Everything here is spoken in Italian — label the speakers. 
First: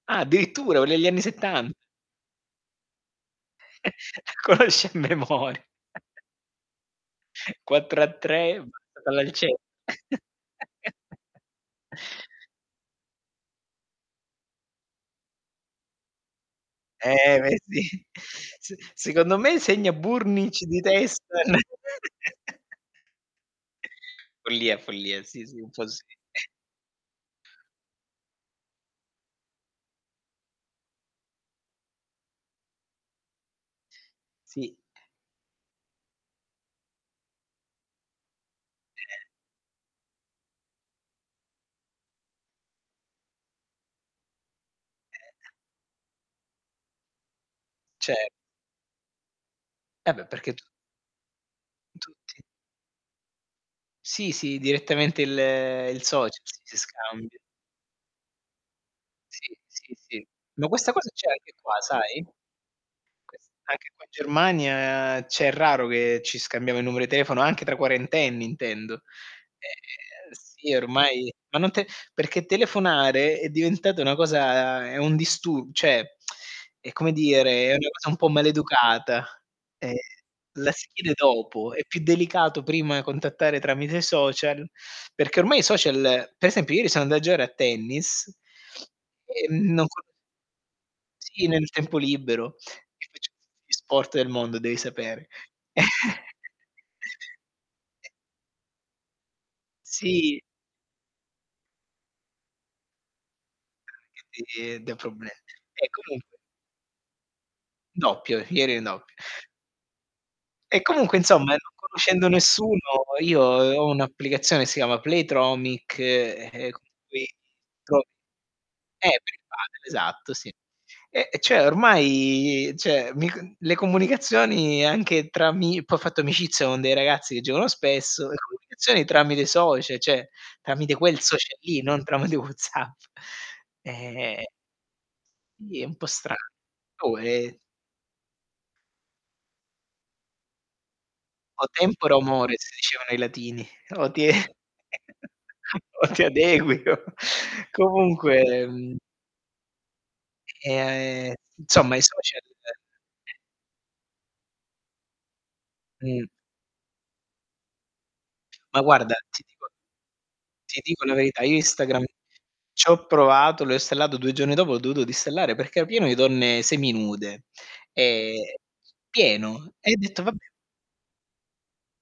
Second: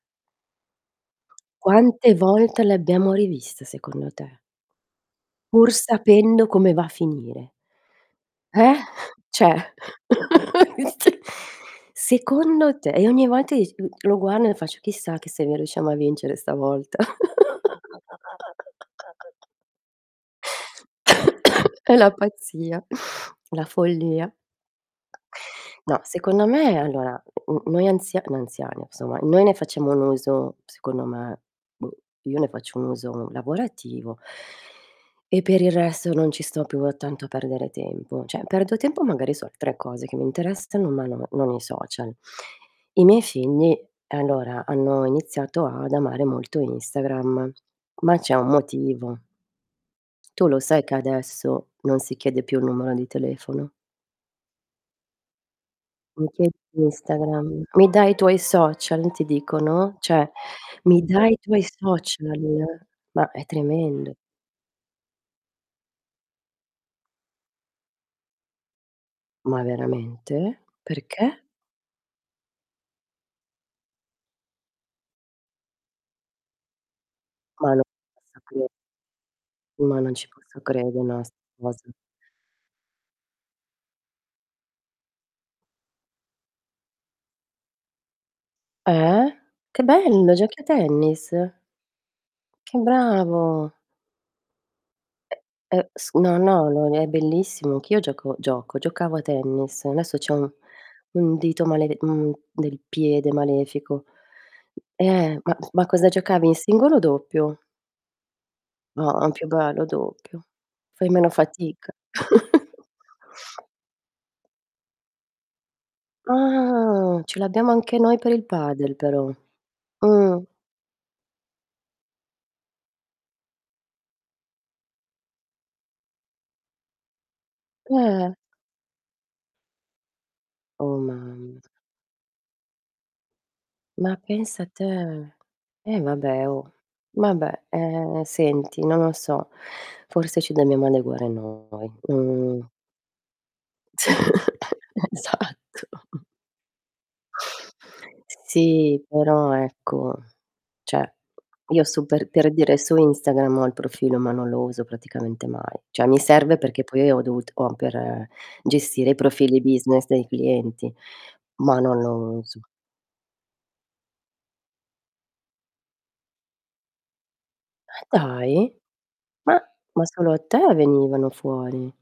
Speaker 1: Ah, addirittura, quelle egli anni settan
Speaker 2: Quante volte l'abbiamo rivista, secondo te?
Speaker 1: Conosci a memori
Speaker 2: Pur sapendo come va a finire.
Speaker 1: 4 a 3 e
Speaker 2: Eh?!
Speaker 1: basta, palla al centro!
Speaker 2: Cioè,, se secondo te e ogni volta dici mhmm, lo guardo e faccio: "Chissà, che se noi riusciamo a vincere stavolta."
Speaker 1: Eh! Beh, eh, sì. S secondo me segna Burgnich di testa.
Speaker 2: È la pazzia, la follia.
Speaker 1: Follia, follia. Sì, sì.
Speaker 2: No,
Speaker 1: impossibile.
Speaker 2: secondo me è allora, m mhmm, noi anzia noi anziani, insomma, noi ne facciamo un uso, secondo me boh, io ne faccio un uso lavorativo
Speaker 1: Sì.
Speaker 2: e per il resto non ci sto più a tanto a perdere tempo. Cioè, perdo tempo,
Speaker 1: Eh.
Speaker 2: magari su altre cose che mi interessano, ma no non i social. I miei figli, allora, hanno
Speaker 1: Eh.
Speaker 2: iniziato ad amare molto Instagram,
Speaker 1: Ce
Speaker 2: ma c'è un motivo.
Speaker 1: Eh, beh,
Speaker 2: Tu
Speaker 1: perché
Speaker 2: lo
Speaker 1: tu
Speaker 2: sai che adesso non si
Speaker 1: tutti
Speaker 2: chiede più il numero di telefono?
Speaker 1: Sì, sì, direttamente il il
Speaker 2: Mi
Speaker 1: social
Speaker 2: chiedi
Speaker 1: ci si scambia.
Speaker 2: l'Instagram. "Mi dai i tuoi social?" ti
Speaker 1: Sì, sì,
Speaker 2: dicono,
Speaker 1: sì.
Speaker 2: cioè:
Speaker 1: Ma questa
Speaker 2: "Mi
Speaker 1: cosa c'è
Speaker 2: dai i
Speaker 1: anche
Speaker 2: tuoi
Speaker 1: qua, sai,
Speaker 2: social?" Ma, è
Speaker 1: ques anche qua in
Speaker 2: tremendo.
Speaker 1: Germania cioè, è raro che ci scambiamo i numero di telefono, anche tra quarentenni intendo.
Speaker 2: Ma
Speaker 1: Ehm,
Speaker 2: veramente?
Speaker 1: sì ormai
Speaker 2: Perché?
Speaker 1: ma non te perché telefonare è diventata una cosa è un distu cioè, è, come dire,
Speaker 2: Ma
Speaker 1: è
Speaker 2: non
Speaker 1: una cosa un
Speaker 2: ci
Speaker 1: po'
Speaker 2: posso crede
Speaker 1: maleducata, ehm,
Speaker 2: Ma non ci posso
Speaker 1: la si
Speaker 2: crede
Speaker 1: chiede
Speaker 2: no, a 'sta
Speaker 1: dopo, è
Speaker 2: cosa.
Speaker 1: più delicato prima contattare tramite i social, perché ormai i social per esempio, ieri sono anda a giocare a tennis,
Speaker 2: Eh?
Speaker 1: e
Speaker 2: Che
Speaker 1: non co
Speaker 2: bello, giochi a tennis?
Speaker 1: Sì, nel tempo libero,
Speaker 2: Che
Speaker 1: e faccio tutti
Speaker 2: bravo.
Speaker 1: gli sport del mondo, devi sapere.
Speaker 2: Uhm, s no, no, lo n è bellissimo. Anche io
Speaker 1: E
Speaker 2: gioco gioco giocavo a tennis. Adesso c'ho
Speaker 1: Sì.
Speaker 2: un un dito malede mhmm, del piede
Speaker 1: Ah,
Speaker 2: malefico.
Speaker 1: capi e dà proble
Speaker 2: Eh, ma ma
Speaker 1: Ehm,
Speaker 2: cosa
Speaker 1: comunque
Speaker 2: giocavi in singolo o doppio?
Speaker 1: Doppio, ieri in
Speaker 2: No,
Speaker 1: doppi
Speaker 2: an più bello doppio.
Speaker 1: E
Speaker 2: Fai
Speaker 1: comunque,
Speaker 2: meno
Speaker 1: insomma, non
Speaker 2: fatica.
Speaker 1: conoscendo nessuno, io, uhm, ho un'applicazione che si chiama Playtomic, ehm, con
Speaker 2: Ah!
Speaker 1: cui
Speaker 2: Ce l'abbiamo anche
Speaker 1: [unintelligible]
Speaker 2: noi per il padel
Speaker 1: eh,
Speaker 2: però.
Speaker 1: per il padel, esatto,
Speaker 2: Mh.
Speaker 1: sì. E cioè, ormai cioè, mi con le comunicazioni anche tra ami poi ho fatto amicizia con dei ragazzi che giocano spesso e
Speaker 2: Pe
Speaker 1: comunicazioni tramite i socia cioè, tramite
Speaker 2: Oh,
Speaker 1: quel social
Speaker 2: mamm
Speaker 1: lì, non tramite WhatsApp.
Speaker 2: Ma
Speaker 1: Ehm
Speaker 2: pensa te.
Speaker 1: Sì, è un
Speaker 2: Eh,
Speaker 1: pò strano.
Speaker 2: vabbè, oh.
Speaker 1: Può e
Speaker 2: Vabbè, ehm, senti, non lo so, forse ci dobbiamo adeguare
Speaker 1: "O
Speaker 2: noi.
Speaker 1: tempore, o mores"
Speaker 2: Mh.
Speaker 1: dicevano i latini. O ti è
Speaker 2: Esatto.
Speaker 1: o ti adegui, o Comunque, mhmm
Speaker 2: Sì, però, ecco,
Speaker 1: Ehm,
Speaker 2: cioè
Speaker 1: a ehm,
Speaker 2: io
Speaker 1: insomma, i
Speaker 2: super
Speaker 1: social
Speaker 2: per dire, su Instagram ho il profilo, ma non lo uso praticamente mai. Cioè, mi
Speaker 1: Mh.
Speaker 2: serve perché poi io ho dovut o per
Speaker 1: Ma
Speaker 2: gestire i
Speaker 1: guarda, ti
Speaker 2: profili
Speaker 1: dico
Speaker 2: business dei
Speaker 1: ti
Speaker 2: clienti,
Speaker 1: dico la verità: io
Speaker 2: ma non
Speaker 1: Instagram
Speaker 2: lo uso.
Speaker 1: c'ho provato, l'ho installato 2 giorni dopo, l'ho dovuto disinstallare perché era pieno di donne seminude,
Speaker 2: Eh,
Speaker 1: ehm,
Speaker 2: dai? Ma
Speaker 1: pieno, e ho
Speaker 2: ma
Speaker 1: detto:
Speaker 2: solo
Speaker 1: "Vabbè"
Speaker 2: a te venivano fuori.